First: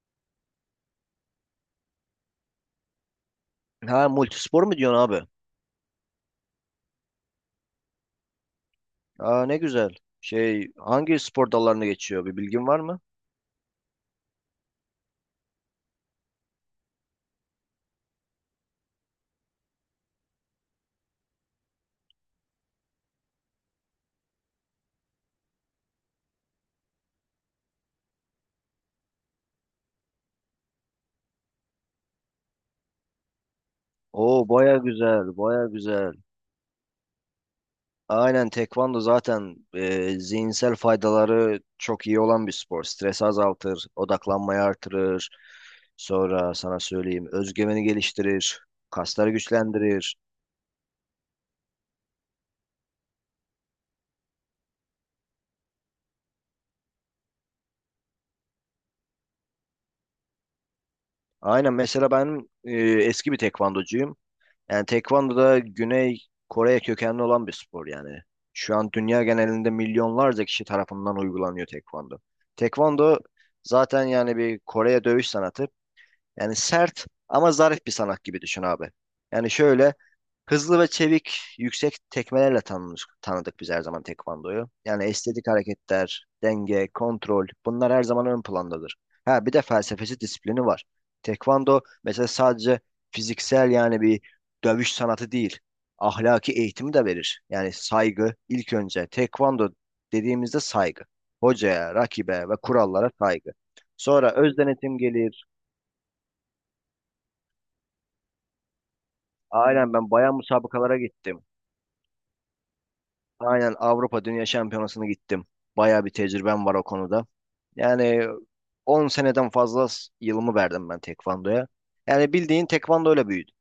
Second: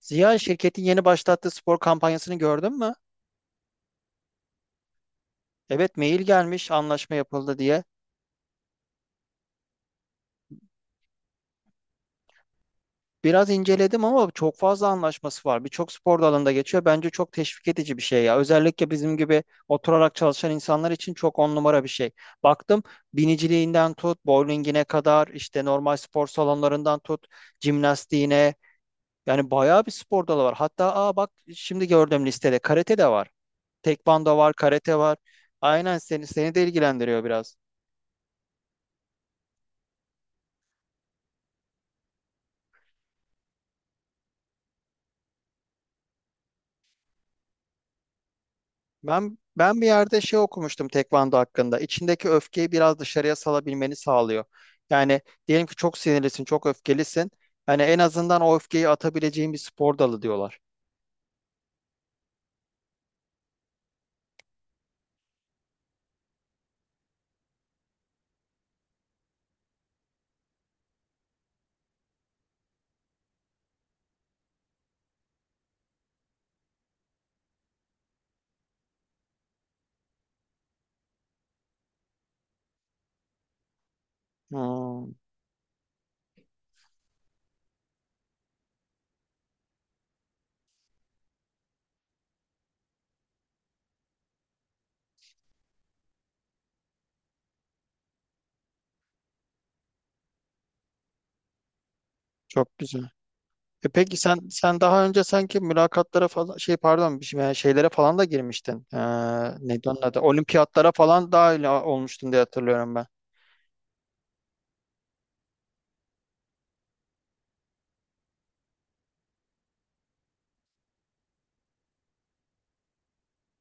Ziya, şirketin yeni başlattığı spor kampanyasını gördün mü? Ha multispor mu diyorsun abi? Evet, mail gelmiş anlaşma yapıldı diye. Aa ne güzel. Şey hangi spor dallarına geçiyor bir bilgin var mı? Biraz inceledim ama çok fazla anlaşması var. Birçok spor dalında geçiyor. Bence çok teşvik edici bir şey ya. Özellikle bizim gibi oturarak çalışan insanlar için çok on numara bir şey. Baktım, biniciliğinden tut, bowlingine kadar, işte normal spor salonlarından tut, jimnastiğine. Yani bayağı bir spor dalı var. Hatta aa bak, şimdi gördüm listede karate de var. Tekvando Oo var, baya karate var. güzel baya Aynen, güzel. seni de ilgilendiriyor biraz. Aynen tekvando zaten zihinsel faydaları çok iyi olan bir spor. Stres azaltır, odaklanmayı artırır. Sonra sana söyleyeyim özgüveni geliştirir, kasları Ben bir güçlendirir. yerde şey okumuştum tekvando hakkında. İçindeki öfkeyi biraz dışarıya salabilmeni sağlıyor. Yani diyelim ki çok sinirlisin, çok öfkelisin. Hani en azından o öfkeyi atabileceğin bir spor dalı diyorlar. Aynen mesela ben eski bir tekvandocuyum. Yani tekvando da Güney Kore kökenli olan bir spor yani. Şu an dünya genelinde milyonlarca kişi tarafından uygulanıyor tekvando. Tekvando zaten yani bir Kore'ye dövüş sanatı. Yani sert ama zarif bir sanat gibi düşün abi. Yani şöyle hızlı ve çevik, yüksek tekmelerle tanıdık biz her zaman tekvandoyu. Yani Hmm, estetik hareketler, denge, kontrol bunlar her zaman ön plandadır. Ha bir de felsefesi, disiplini var. Tekvando mesela sadece fiziksel yani bir dövüş sanatı değil. Ahlaki eğitimi de verir. Yani saygı ilk önce. Tekvando dediğimizde saygı. Hocaya, rakibe ve çok güzel. kurallara saygı. E peki Sonra sen öz sen denetim daha önce gelir. sanki mülakatlara falan şey, pardon, yani şeylere falan da girmiştin. Neydi Aynen onun ben adı? bayan Olimpiyatlara müsabakalara falan gittim. dahil olmuştun diye hatırlıyorum ben. Aynen Avrupa Dünya Şampiyonası'na gittim. Bayağı bir tecrübem var o konuda. Yani 10 seneden fazla yılımı verdim ben tekvandoya. Yani bildiğin tekvandoyla büyüdüm.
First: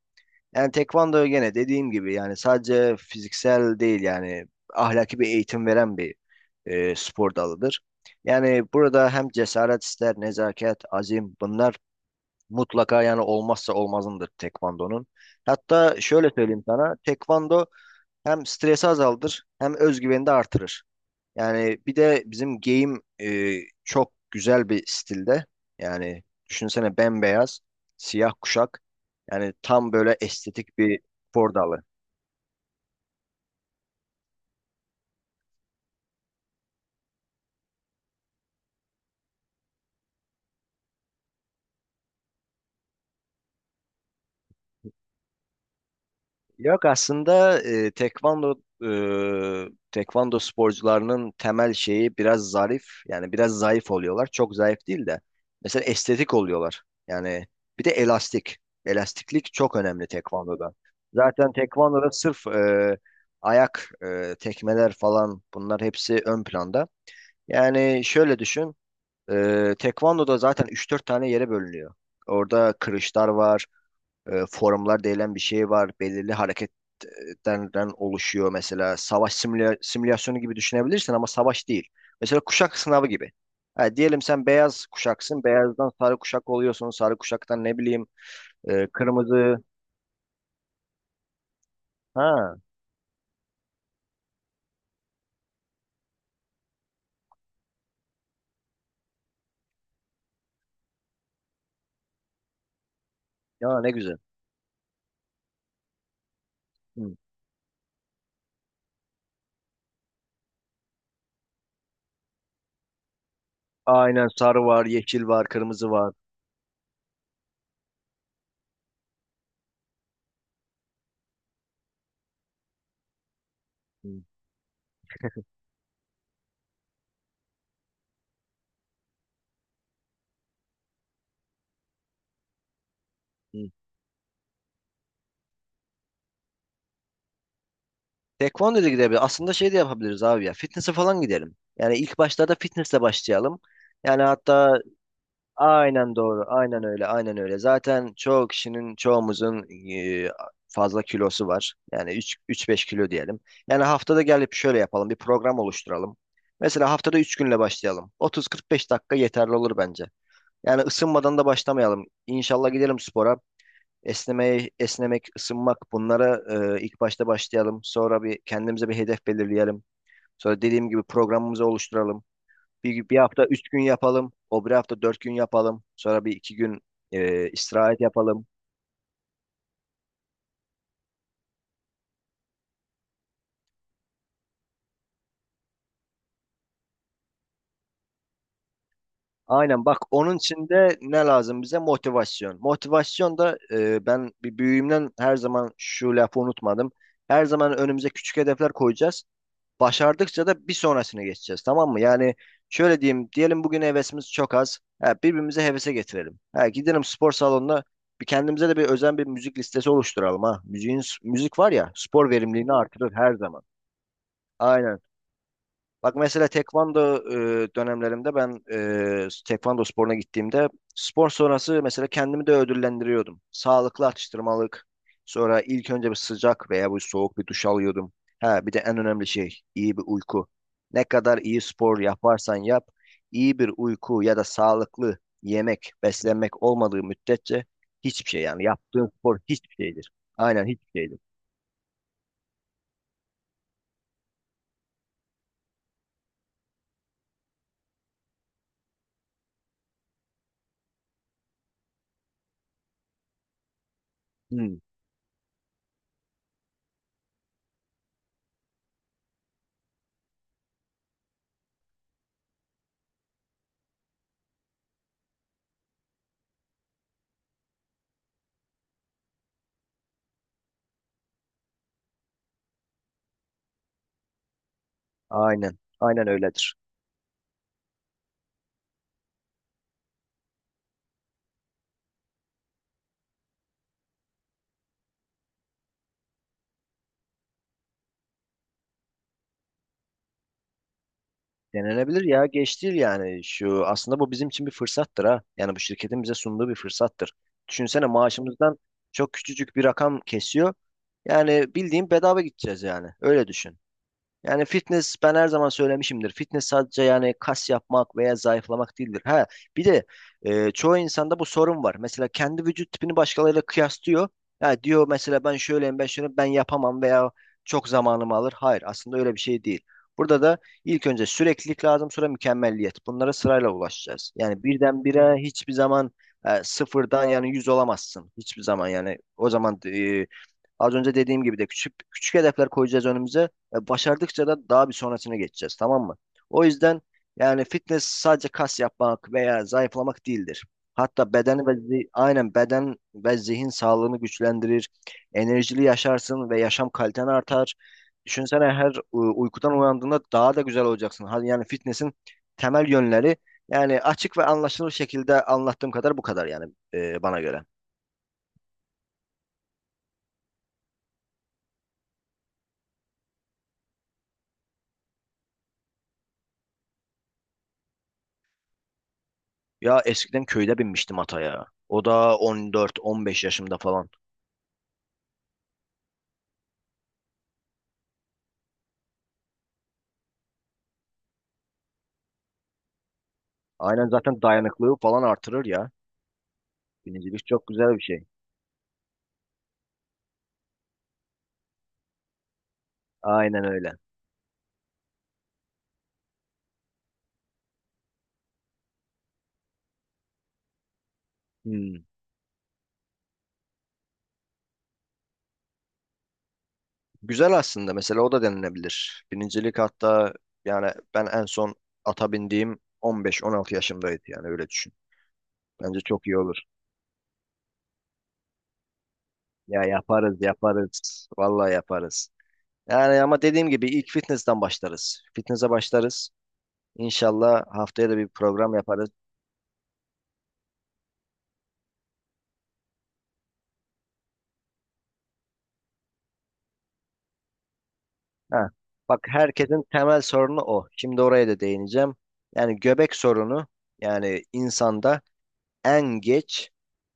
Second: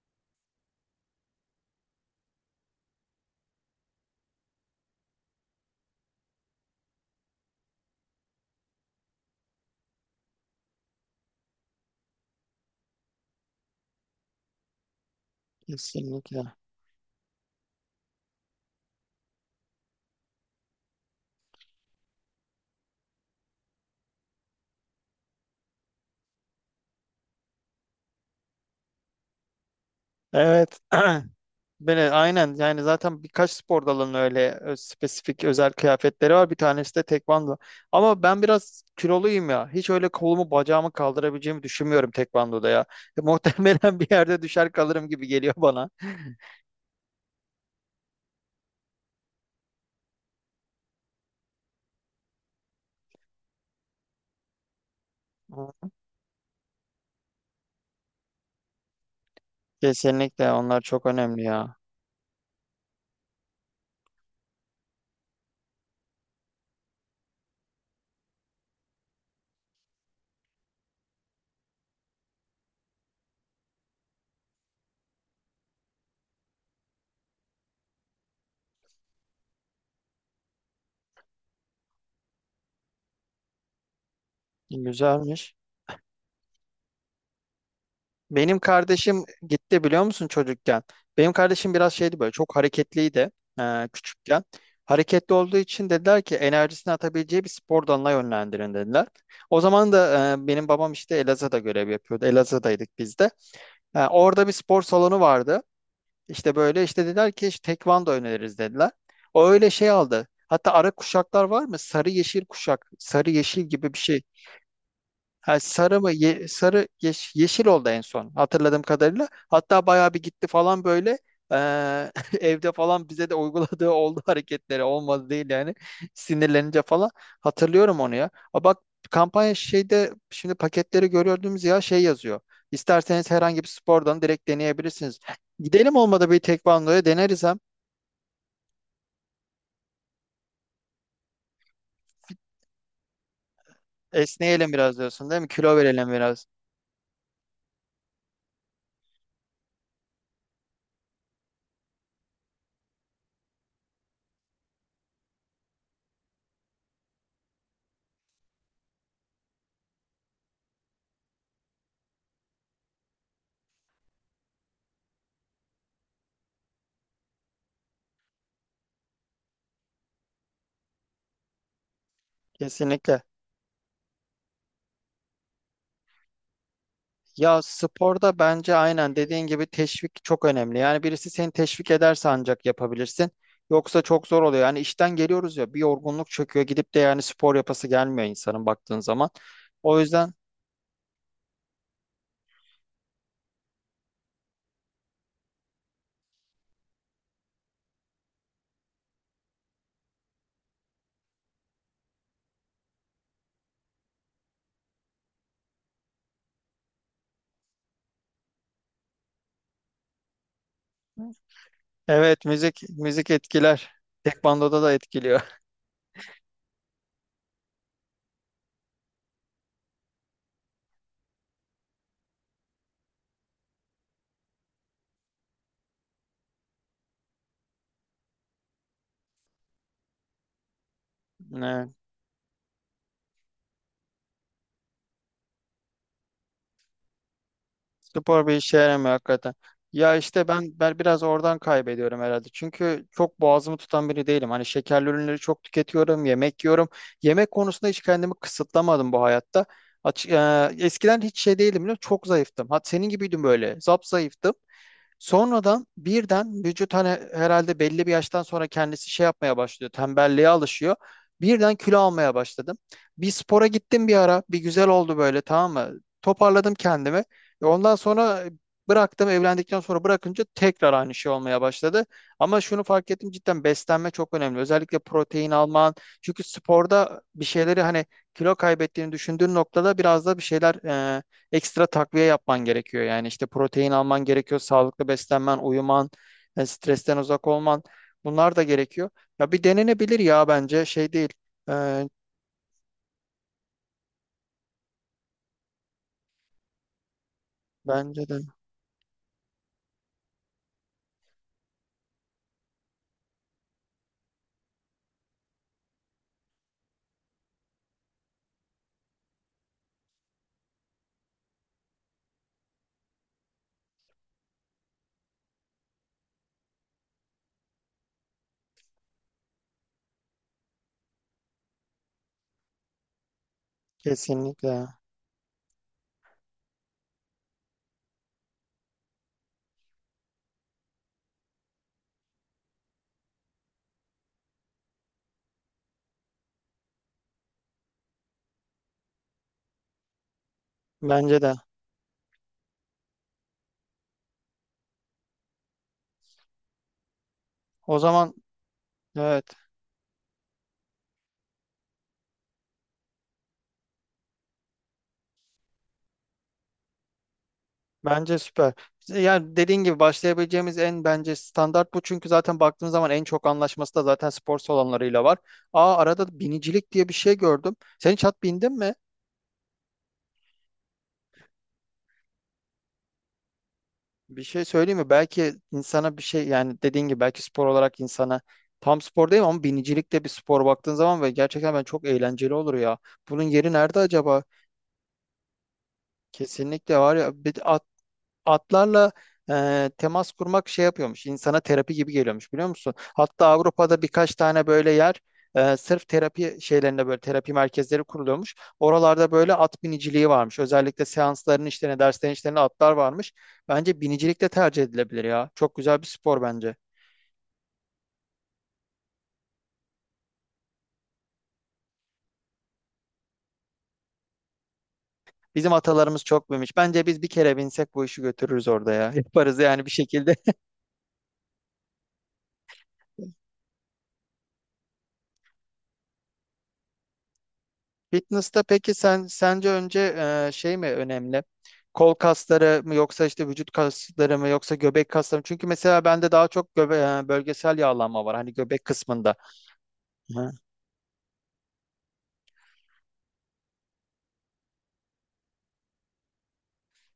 Yani tekvando gene dediğim gibi yani sadece fiziksel değil yani ahlaki bir eğitim veren bir spor dalıdır. Yani burada hem cesaret ister, nezaket, azim bunlar mutlaka yani olmazsa olmazındır tekvandonun. Hatta şöyle Kesinlikle. söyleyeyim sana, tekvando hem stresi azaldır hem özgüveni de artırır. Yani bir de bizim game çok güzel bir stilde. Yani düşünsene bembeyaz, siyah kuşak. Yani tam böyle estetik Evet. bir spor dalı. Böyle aynen, yani zaten birkaç spor dalının öyle spesifik özel kıyafetleri var. Bir tanesi de tekvando. Ama ben biraz kiloluyum ya. Hiç öyle kolumu bacağımı kaldırabileceğimi düşünmüyorum tekvandoda ya. Muhtemelen bir yerde düşer kalırım gibi geliyor bana. Yok aslında tekvando sporcularının temel şeyi biraz zarif yani biraz zayıf oluyorlar. Çok zayıf değil de mesela Hı. estetik oluyorlar. Yani bir de elastik. Elastiklik çok önemli Kesinlikle, tekvandoda. onlar çok önemli Zaten ya. tekvandoda sırf ayak tekmeler falan bunlar hepsi ön planda. Yani şöyle düşün. Tekvandoda zaten üç dört tane yere bölünüyor. Orada kırışlar var forumlar denilen bir şey var. Belirli hareketlerden oluşuyor. Mesela savaş simülasyonu gibi düşünebilirsin ama savaş değil. Mesela kuşak sınavı gibi. Ha, diyelim sen beyaz kuşaksın. Güzelmiş. Beyazdan sarı kuşak oluyorsun. Sarı kuşaktan ne bileyim Benim kardeşim kırmızı. gitti biliyor musun çocukken? Benim kardeşim biraz şeydi, böyle çok Ha, hareketliydi küçükken. Hareketli olduğu için dediler ki enerjisini atabileceği bir spor dalına yönlendirin dediler. O zaman da benim babam işte Elazığ'da görev yapıyordu. Elazığ'daydık biz de. ya ne güzel. Orada bir spor salonu vardı. İşte böyle işte Hı. dediler ki işte tekvando öneririz dediler. O öyle şey aldı. Hatta ara kuşaklar var mı? Sarı yeşil kuşak, sarı yeşil gibi bir şey. Aynen sarı var, yeşil var, Ha, kırmızı sarı mı? var. Sarı yeşil oldu en son hatırladığım kadarıyla. Hatta bayağı bir gitti falan böyle. Ee, evde falan bize de uyguladığı Hı, oldu hareketleri olmadı değil yani sinirlenince falan hatırlıyorum onu ya. A bak, kampanya şeyde şimdi paketleri görüyordunuz ya şey yazıyor. İsterseniz herhangi bir hı. spordan direkt deneyebilirsiniz. Gidelim, olmadı bir tekvandoya deneriz, hem Tekvando da gidebilir. Aslında şey de yapabiliriz abi ya. Fitness'e falan gidelim. Yani ilk başlarda fitness'le başlayalım. Yani esneyelim hatta, biraz diyorsun değil mi? Kilo verelim aynen doğru. biraz. Aynen öyle. Aynen öyle. Zaten çoğu kişinin, çoğumuzun e, fazla kilosu var. Yani 3 3-5 kilo diyelim. Yani haftada gelip şöyle yapalım. Bir program oluşturalım. Mesela haftada 3 günle başlayalım. 30-45 dakika yeterli olur bence. Yani ısınmadan da başlamayalım. İnşallah gidelim spora. Esnemeye, esnemek, ısınmak bunlara ilk başta başlayalım. Sonra bir kendimize bir hedef belirleyelim. Sonra dediğim gibi programımızı oluşturalım. Bir Kesinlikle. hafta üç gün yapalım. O bir hafta dört gün yapalım. Sonra bir iki gün Ya istirahat sporda yapalım. bence aynen dediğin gibi teşvik çok önemli. Yani birisi seni teşvik ederse ancak yapabilirsin. Yoksa çok zor oluyor. Yani işten geliyoruz ya, bir yorgunluk çöküyor, gidip de yani spor yapası gelmiyor insanın baktığın zaman. Aynen bak O yüzden onun için de ne lazım bize? Motivasyon. Motivasyon da ben bir büyüğümden her zaman şu lafı unutmadım. Her zaman önümüze küçük hedefler koyacağız. Başardıkça da bir sonrasına geçeceğiz tamam mı? Yani şöyle diyeyim diyelim bugün hevesimiz çok az. Ha, birbirimize hevese getirelim. Ha, gidelim spor salonuna bir kendimize de bir özen bir müzik listesi oluşturalım ha. Müzik var ya spor evet, verimliliğini müzik artırır müzik her zaman. etkiler. Tekvandoda da Aynen. etkiliyor. Bak mesela tekvando dönemlerimde ben tekvando sporuna gittiğimde spor sonrası mesela kendimi de ödüllendiriyordum. Sağlıklı atıştırmalık. Sonra ilk önce bir sıcak veya bu soğuk bir duş alıyordum. Ha bir de en önemli şey iyi bir uyku. Ne kadar iyi spor yaparsan yap, iyi bir uyku ya da sağlıklı yemek, beslenmek olmadığı müddetçe hiçbir şey Spor bir yani işe yaptığın yaramıyor spor hakikaten. hiçbir şeydir. Ya işte Aynen ben hiçbir şeydir. biraz oradan kaybediyorum herhalde. Çünkü çok boğazımı tutan biri değilim. Hani şekerli ürünleri çok tüketiyorum, yemek yiyorum. Yemek konusunda hiç kendimi kısıtlamadım bu hayatta. Açık, eskiden hiç şey değilim, biliyor musun? Çok zayıftım. Hat senin gibiydim böyle. Zap zayıftım. Hmm. Sonradan birden vücut hani herhalde belli bir yaştan sonra kendisi şey yapmaya başlıyor. Tembelliğe alışıyor. Birden kilo almaya başladım. Bir spora gittim bir ara. Bir güzel oldu böyle, tamam mı? Toparladım kendimi. E ondan sonra bıraktım. Evlendikten sonra bırakınca tekrar aynı şey olmaya başladı. Ama şunu fark ettim, cidden beslenme çok önemli. Özellikle protein Aynen. alman. Aynen Çünkü öyledir. sporda bir şeyleri hani kilo kaybettiğini düşündüğün noktada biraz da bir şeyler ekstra takviye yapman gerekiyor. Yani işte protein alman gerekiyor, sağlıklı beslenmen, uyuman, stresten uzak olman, bunlar da gerekiyor. Ya bir denenebilir ya, bence şey değil. Ee, Denenebilir ya geç değil yani şu aslında bu bizim için bir fırsattır ha. Yani bu şirketin bize sunduğu bir fırsattır. Düşünsene bence de maaşımızdan çok küçücük bir rakam kesiyor. Yani bildiğin bedava gideceğiz yani. Öyle düşün. Yani fitness ben her zaman söylemişimdir. Fitness sadece yani kas yapmak veya zayıflamak değildir. Ha, bir de çoğu insanda bu sorun var. Mesela kendi vücut tipini başkalarıyla kıyaslıyor. Ya diyor mesela ben şöyleyim ben şöyle ben yapamam veya çok zamanımı alır. Hayır aslında öyle bir şey değil. Burada da ilk önce süreklilik lazım sonra mükemmelliyet. Bunlara sırayla ulaşacağız. Yani kesinlikle. birdenbire hiçbir zaman sıfırdan yani yüz olamazsın. Hiçbir zaman yani o zaman az önce dediğim gibi de küçük küçük hedefler koyacağız önümüze. Başardıkça da daha bir sonrasına geçeceğiz tamam mı? O yüzden yani fitness sadece kas yapmak veya zayıflamak değildir. Hatta Bence de. beden ve aynen beden ve zihin sağlığını güçlendirir. Enerjili yaşarsın ve yaşam kaliten artar. O zaman Düşünsene her evet, uykudan uyandığında daha da güzel olacaksın. Hadi yani fitness'in temel yönleri yani açık ve anlaşılır şekilde anlattığım kadar bu kadar yani bana göre. bence süper. Yani dediğin gibi başlayabileceğimiz en bence standart bu. Çünkü zaten baktığın zaman en çok anlaşması da zaten spor salonlarıyla var. Aa, arada binicilik diye bir şey gördüm. Sen hiç at bindin mi? Ya eskiden köyde binmiştim ataya. O da 14-15 yaşımda falan. Bir şey söyleyeyim mi? Belki insana bir şey, yani dediğin gibi belki spor olarak insana tam spor değil ama binicilik de bir spor baktığın zaman ve gerçekten ben çok eğlenceli olur ya. Bunun yeri nerede Aynen zaten acaba? dayanıklılığı falan artırır ya. Kesinlikle var ya. Binicilik Bir, çok güzel bir şey. atlarla temas kurmak şey yapıyormuş. İnsana terapi gibi geliyormuş biliyor musun? Hatta Aynen öyle. Avrupa'da birkaç tane böyle yer, sırf terapi şeylerinde böyle terapi merkezleri kuruluyormuş. Oralarda böyle at biniciliği varmış. Özellikle seansların işlerine, Hmm. derslerin işlerine atlar varmış. Bence binicilik de tercih edilebilir ya. Çok güzel bir spor bence. Güzel aslında. Mesela o da denilebilir. Binicilik hatta yani ben en son ata bindiğim 15-16 yaşımdaydı yani öyle düşün. Bizim Bence atalarımız çok iyi çok olur. binmiş. Bence biz bir kere binsek bu işi götürürüz orada ya. Yaparız Ya yani bir şekilde. yaparız yaparız. Vallahi yaparız. Yani ama dediğim gibi ilk fitness'ten başlarız. Fitness'e başlarız. İnşallah haftaya da bir Fitness'ta program peki yaparız. sen sence önce şey mi önemli? Kol kasları mı, yoksa işte vücut kasları mı, yoksa göbek kasları mı? Çünkü mesela bende daha çok bölgesel yağlanma var hani Ha, göbek bak kısmında. herkesin temel Hı. sorunu o. Şimdi oraya da değineceğim. Yani göbek sorunu yani insanda en geç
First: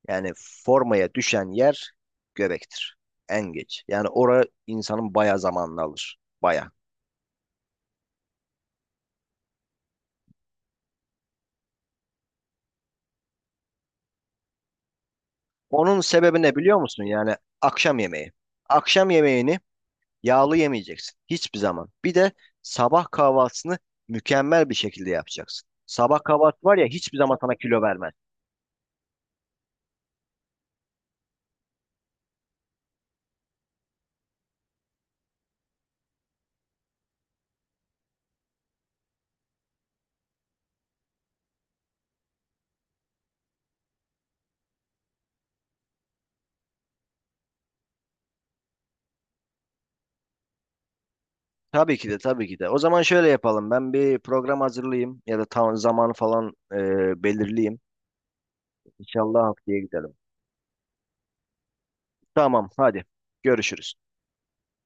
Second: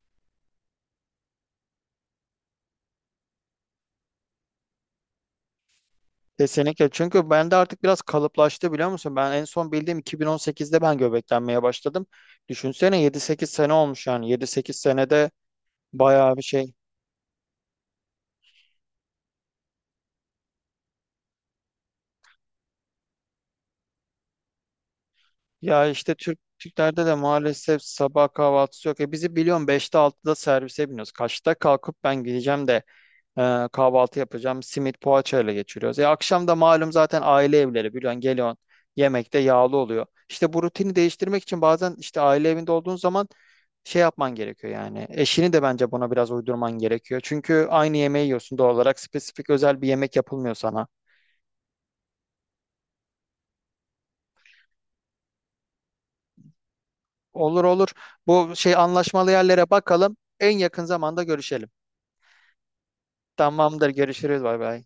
yani formaya düşen yer göbektir. En geç. Yani oraya insanın baya zamanını alır. Baya. Kesinlikle. Çünkü bende artık biraz kalıplaştı biliyor musun? Ben en son bildiğim 2018'de ben göbeklenmeye başladım. Düşünsene 7-8 sene olmuş yani. 7-8 senede Onun bayağı bir sebebi ne şey. biliyor musun? Yani akşam yemeği. Akşam yemeğini yağlı yemeyeceksin. Hiçbir zaman. Bir de sabah kahvaltısını mükemmel bir şekilde yapacaksın. Ya işte Sabah Türk kahvaltı var ya Türklerde de hiçbir zaman sana maalesef kilo vermez. sabah kahvaltısı yok. E bizi biliyorsun beşte altıda servise biniyoruz. Kaçta kalkıp ben gideceğim de kahvaltı yapacağım. Simit poğaçayla geçiriyoruz. Akşam da malum zaten aile evleri biliyorsun, geliyorsun yemekte yağlı oluyor. İşte bu rutini değiştirmek için bazen işte aile evinde olduğun zaman şey yapman gerekiyor yani. Eşini de bence buna biraz uydurman gerekiyor. Çünkü aynı yemeği yiyorsun doğal olarak. Spesifik özel bir yemek yapılmıyor sana. Tabii ki de tabii ki de. O zaman şöyle yapalım. Ben bir program hazırlayayım ya da tam zamanı falan Olur belirleyeyim. olur. Bu şey anlaşmalı İnşallah yerlere haftaya gidelim. bakalım. En yakın zamanda görüşelim. Tamam hadi. Tamamdır. Görüşürüz. Görüşürüz. Bay bay.